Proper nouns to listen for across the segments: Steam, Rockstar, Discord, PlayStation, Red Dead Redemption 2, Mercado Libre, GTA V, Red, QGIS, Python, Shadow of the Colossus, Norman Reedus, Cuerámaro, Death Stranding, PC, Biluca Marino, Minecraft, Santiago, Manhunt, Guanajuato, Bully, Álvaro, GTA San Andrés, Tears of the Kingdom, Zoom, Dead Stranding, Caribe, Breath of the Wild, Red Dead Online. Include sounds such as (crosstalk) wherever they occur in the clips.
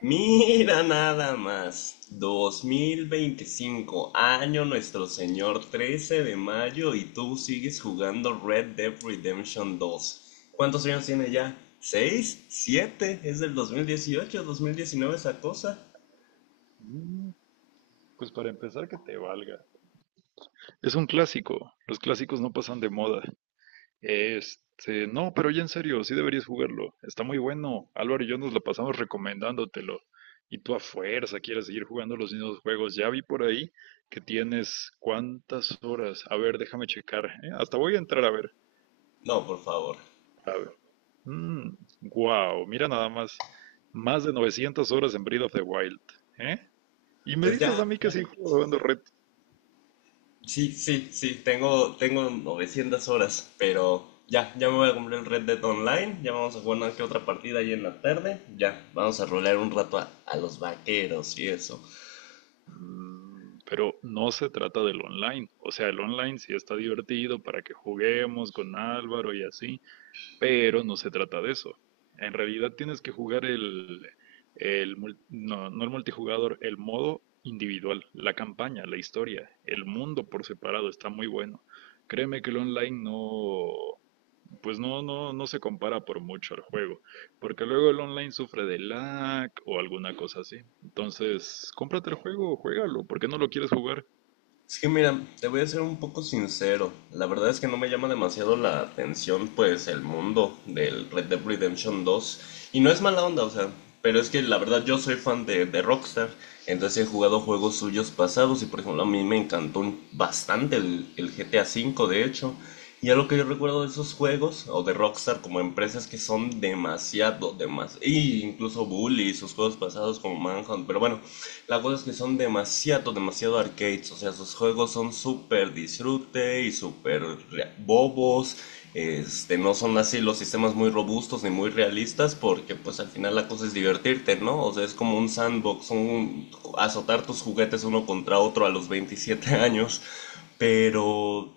Mira nada más, 2025, año Nuestro Señor, 13 de mayo y tú sigues jugando Red Dead Redemption 2. ¿Cuántos años tiene ya? 6, 7. ¿Es del 2018, 2019 esa cosa? Mm, Pues para empezar, que te valga. Es un clásico. Los clásicos no pasan de moda. Este, no, pero ya en serio, sí deberías jugarlo. Está muy bueno. Álvaro y yo nos la pasamos recomendándotelo. Y tú a fuerza quieres seguir jugando los mismos juegos. Ya vi por ahí que tienes cuántas horas. A ver, déjame checar. ¿Eh? Hasta voy a entrar a ver. No, por favor. A ver. Mm, wow, mira nada más. Más de 900 horas en Breath of the Wild. ¿Eh? Y me Pues ya, dices a mí que ya. sí jugando. Sí, sí, sí, tengo 900 horas, pero ya, ya me voy a comprar el Red Dead Online, ya vamos a jugar una que otra partida ahí en la tarde, ya, vamos a rolear un rato a los vaqueros y eso. Pero no se trata del online. O sea, el online sí está divertido para que juguemos con Álvaro y así, pero no se trata de eso. En realidad tienes que jugar el no, no el multijugador, el modo individual, la campaña, la historia, el mundo por separado está muy bueno. Créeme que el online no, pues no, no, no se compara por mucho al juego, porque luego el online sufre de lag o alguna cosa así. Entonces, cómprate el juego, juégalo. ¿Por qué no lo quieres jugar? Es que mira, te voy a ser un poco sincero. La verdad es que no me llama demasiado la atención, pues, el mundo del Red Dead Redemption 2. Y no es mala onda, o sea, pero es que la verdad yo soy fan de Rockstar. Entonces he jugado juegos suyos pasados y, por ejemplo, a mí me encantó bastante el GTA V, de hecho. Y algo que yo recuerdo de esos juegos, o de Rockstar como empresas que son demasiado, demasiado, y incluso Bully, y sus juegos pasados como Manhunt, pero bueno, la cosa es que son demasiado, demasiado arcades. O sea, sus juegos son súper disfrute y súper bobos. Este, no son así los sistemas muy robustos ni muy realistas porque pues al final la cosa es divertirte, ¿no? O sea, es como un sandbox, un, azotar tus juguetes uno contra otro a los 27 (laughs) años. Pero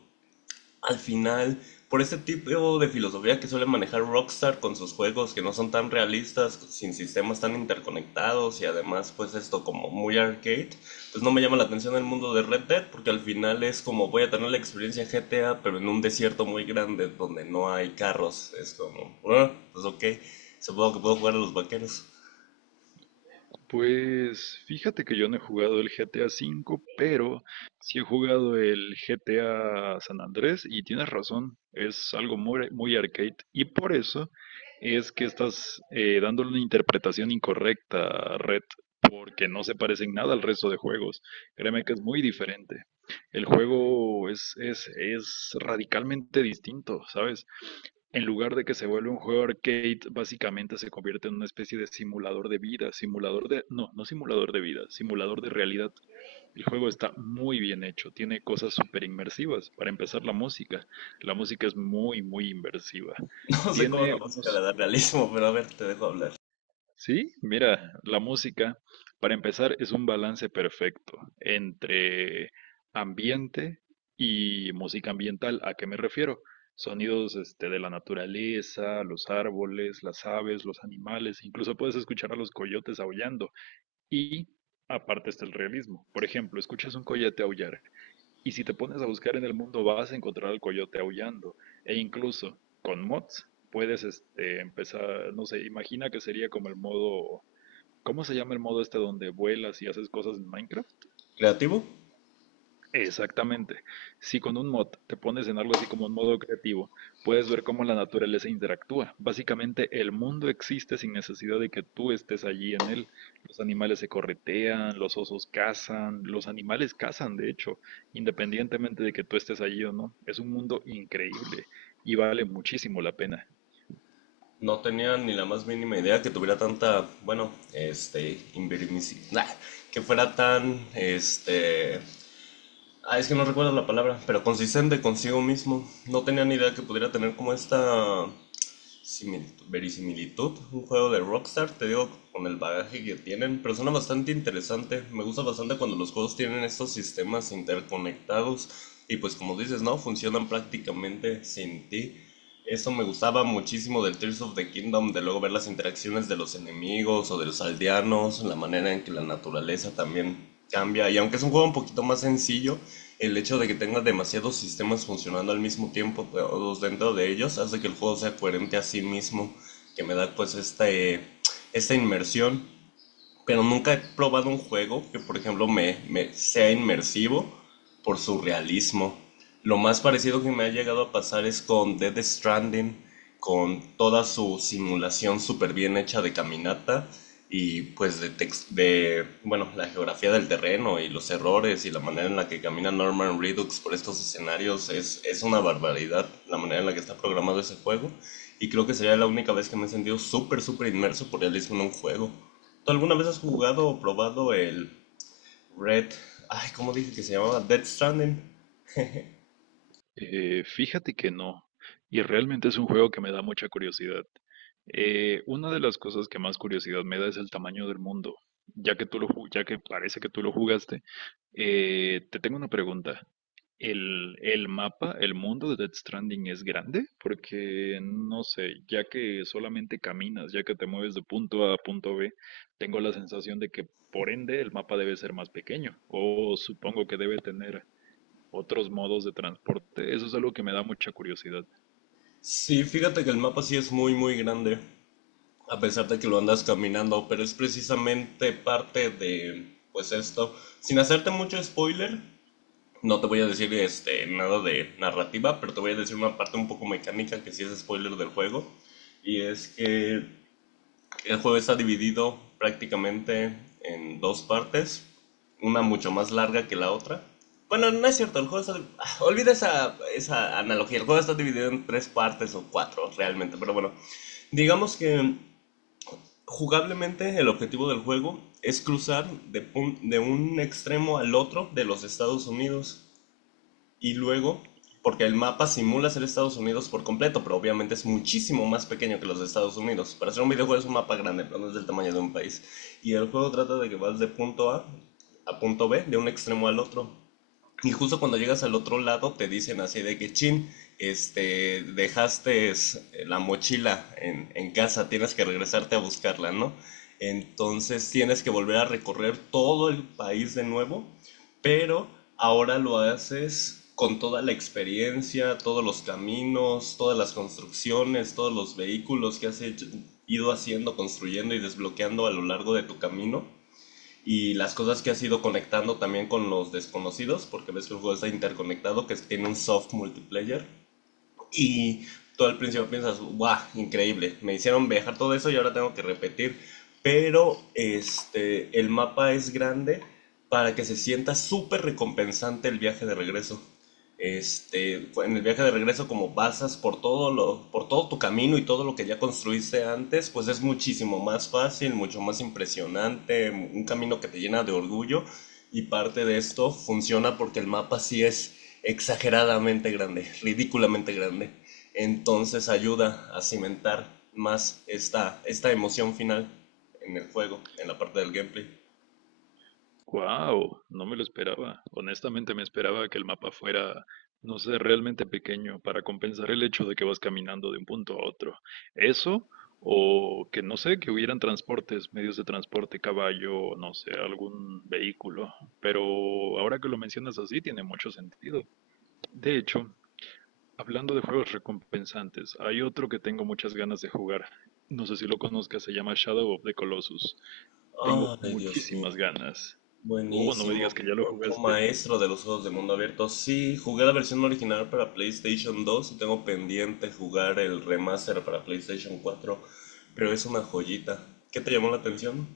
al final, por ese tipo de filosofía que suele manejar Rockstar con sus juegos que no son tan realistas, sin sistemas tan interconectados y además pues esto como muy arcade, pues no me llama la atención el mundo de Red Dead porque al final es como voy a tener la experiencia GTA pero en un desierto muy grande donde no hay carros, es como, bueno, pues ok, supongo que puedo jugar a los vaqueros. Pues fíjate que yo no he jugado el GTA V, pero sí he jugado el GTA San Andrés y tienes razón, es algo muy, muy arcade, y por eso es que estás dándole una interpretación incorrecta a Red, porque no se parecen nada al resto de juegos. Créeme que es muy diferente. El juego es radicalmente distinto, ¿sabes? En lugar de que se vuelva un juego arcade, básicamente se convierte en una especie de simulador de vida, simulador de, no, no simulador de vida, simulador de realidad. El juego está muy bien hecho, tiene cosas súper inmersivas. Para empezar, la música. La música es muy, muy inmersiva. (laughs) No sé cómo Tiene la música le unos, da realismo, pero a ver, te dejo hablar. sí, mira, la música, para empezar, es un balance perfecto entre ambiente y música ambiental. ¿A qué me refiero? Sonidos, este, de la naturaleza, los árboles, las aves, los animales, incluso puedes escuchar a los coyotes aullando. Y aparte está el realismo. Por ejemplo, escuchas un coyote aullar y si te pones a buscar en el mundo vas a encontrar al coyote aullando. E incluso con mods puedes este, empezar, no sé, imagina que sería como el modo. ¿Cómo se llama el modo este donde vuelas y haces cosas en Minecraft? ¿Creativo? Exactamente. Si con un mod te pones en algo así como un modo creativo, puedes ver cómo la naturaleza interactúa. Básicamente, el mundo existe sin necesidad de que tú estés allí en él. Los animales se corretean, los osos cazan, los animales cazan, de hecho, independientemente de que tú estés allí o no. Es un mundo increíble y vale muchísimo la pena. No tenía ni la más mínima idea que tuviera tanta, bueno, este, que fuera tan, este, es que no recuerdo la palabra, pero consistente consigo mismo. No tenía ni idea que pudiera tener como esta similitud, verisimilitud, un juego de Rockstar, te digo, con el bagaje que tienen, pero suena bastante interesante. Me gusta bastante cuando los juegos tienen estos sistemas interconectados y pues como dices, ¿no? Funcionan prácticamente sin ti. Eso me gustaba muchísimo del Tears of the Kingdom, de luego ver las interacciones de los enemigos o de los aldeanos, la manera en que la naturaleza también cambia. Y aunque es un juego un poquito más sencillo, el hecho de que tenga demasiados sistemas funcionando al mismo tiempo, todos dentro de ellos, hace que el juego sea coherente a sí mismo, que me da pues esta, esta inmersión, pero nunca he probado un juego que, por ejemplo, me sea inmersivo por su realismo. Lo más parecido que me ha llegado a pasar es con Dead Stranding, con toda su simulación súper bien hecha de caminata y pues de bueno, la geografía del terreno y los errores y la manera en la que camina Norman Reedus por estos escenarios es una barbaridad la manera en la que está programado ese juego y creo que sería la única vez que me he sentido súper, súper inmerso por realismo en un juego. ¿Tú alguna vez has jugado o probado el Red? Ay, ¿cómo dije que se llamaba? Dead Stranding. Fíjate que no, y realmente es un juego que me da mucha curiosidad. Una de las cosas que más curiosidad me da es el tamaño del mundo. Ya que parece que tú lo jugaste, te tengo una pregunta. ¿El mapa, el mundo de Death Stranding es grande? Porque no sé, ya que solamente caminas, ya que te mueves de punto A a punto B, tengo la sensación de que por ende el mapa debe ser más pequeño, o supongo que debe tener otros modos de transporte. Eso es algo que me da mucha curiosidad. Sí, fíjate que el mapa sí es muy, muy grande, a pesar de que lo andas caminando, pero es precisamente parte de, pues esto. Sin hacerte mucho spoiler, no te voy a decir este, nada de narrativa, pero te voy a decir una parte un poco mecánica que sí es spoiler del juego. Y es que El juego está dividido prácticamente en dos partes, una mucho más larga que la otra. Bueno, no es cierto, el juego está... ah, olvida esa, esa analogía, el juego está dividido en tres partes o cuatro realmente, pero bueno, digamos que jugablemente el objetivo del juego es cruzar de un extremo al otro de los Estados Unidos y luego, porque el mapa simula ser Estados Unidos por completo, pero obviamente es muchísimo más pequeño que los de Estados Unidos. Para hacer un videojuego es un mapa grande, pero no es del tamaño de un país. Y el juego trata de que vas de punto A a punto B, de un extremo al otro. Y justo cuando llegas al otro lado te dicen así de que, chin, este, dejaste la mochila en casa, tienes que regresarte a buscarla, ¿no? Entonces tienes que volver a recorrer todo el país de nuevo, pero ahora lo haces con toda la experiencia, todos los caminos, todas las construcciones, todos los vehículos que ido haciendo, construyendo y desbloqueando a lo largo de tu camino y las cosas que has ido conectando también con los desconocidos, porque ves que el juego está interconectado, que tiene un soft multiplayer. Y tú al principio piensas, guau, increíble, me hicieron viajar todo eso y ahora tengo que repetir. Pero este, el mapa es grande para que se sienta súper recompensante el viaje de regreso. Este, en el viaje de regreso, como pasas por todo lo, por todo tu camino y todo lo que ya construiste antes, pues es muchísimo más fácil, mucho más impresionante, un camino que te llena de orgullo y parte de esto funciona porque el mapa sí es exageradamente grande, ridículamente grande. Entonces ayuda a cimentar más esta emoción final en el juego, en la parte del gameplay. ¡Wow! No me lo esperaba. Honestamente me esperaba que el mapa fuera, no sé, realmente pequeño para compensar el hecho de que vas caminando de un punto a otro. Eso, o que no sé, que hubieran transportes, medios de transporte, caballo, no sé, algún vehículo. Pero ahora que lo mencionas así, tiene mucho sentido. De hecho, hablando de juegos recompensantes, hay otro que tengo muchas ganas de jugar. No sé si lo conozcas, se llama Shadow of the Colossus. Tengo Ay, Dios mío, muchísimas ganas. Oh, no me digas buenísimo. que ya lo Otro jugaste. maestro de los juegos de mundo abierto. Sí, jugué la versión original para PlayStation 2 y tengo pendiente jugar el remaster para PlayStation 4, pero es una joyita. ¿Qué te llamó la atención?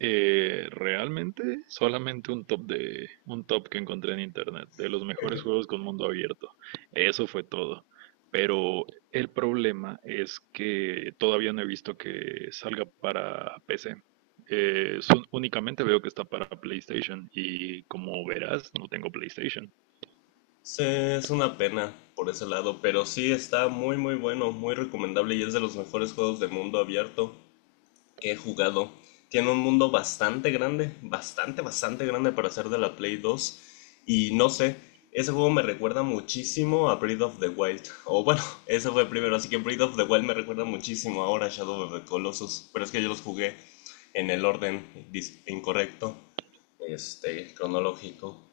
Realmente solamente un top de un top que encontré en internet de los mejores juegos con mundo abierto. Eso fue todo. Pero el problema es que todavía no he visto que salga para PC. Únicamente veo que está para PlayStation y como verás, no tengo PlayStation. Sí, es una pena por ese lado, pero sí está muy muy bueno, muy recomendable y es de los mejores juegos de mundo abierto que he jugado. Tiene un mundo bastante grande, bastante grande para ser de la Play 2 y no sé, ese juego me recuerda muchísimo a Breath of the Wild, o bueno, (laughs) ese fue primero, así que Breath of the Wild me recuerda muchísimo ahora a Shadow of the Colossus, pero es que yo los jugué en el orden incorrecto, este, cronológico.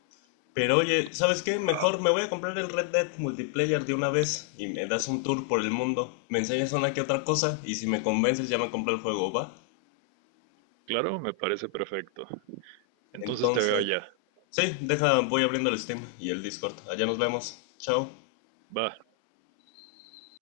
Pero oye, ¿sabes qué? Mejor me voy a comprar el Red Dead Multiplayer de una vez y me das un tour por el mundo. Me enseñas una que otra cosa y si me convences ya me compro el juego, ¿va? Claro, me parece perfecto. Entonces te veo Entonces, allá. sí, deja, voy abriendo el Steam y el Discord. Allá nos vemos. Chao. Va.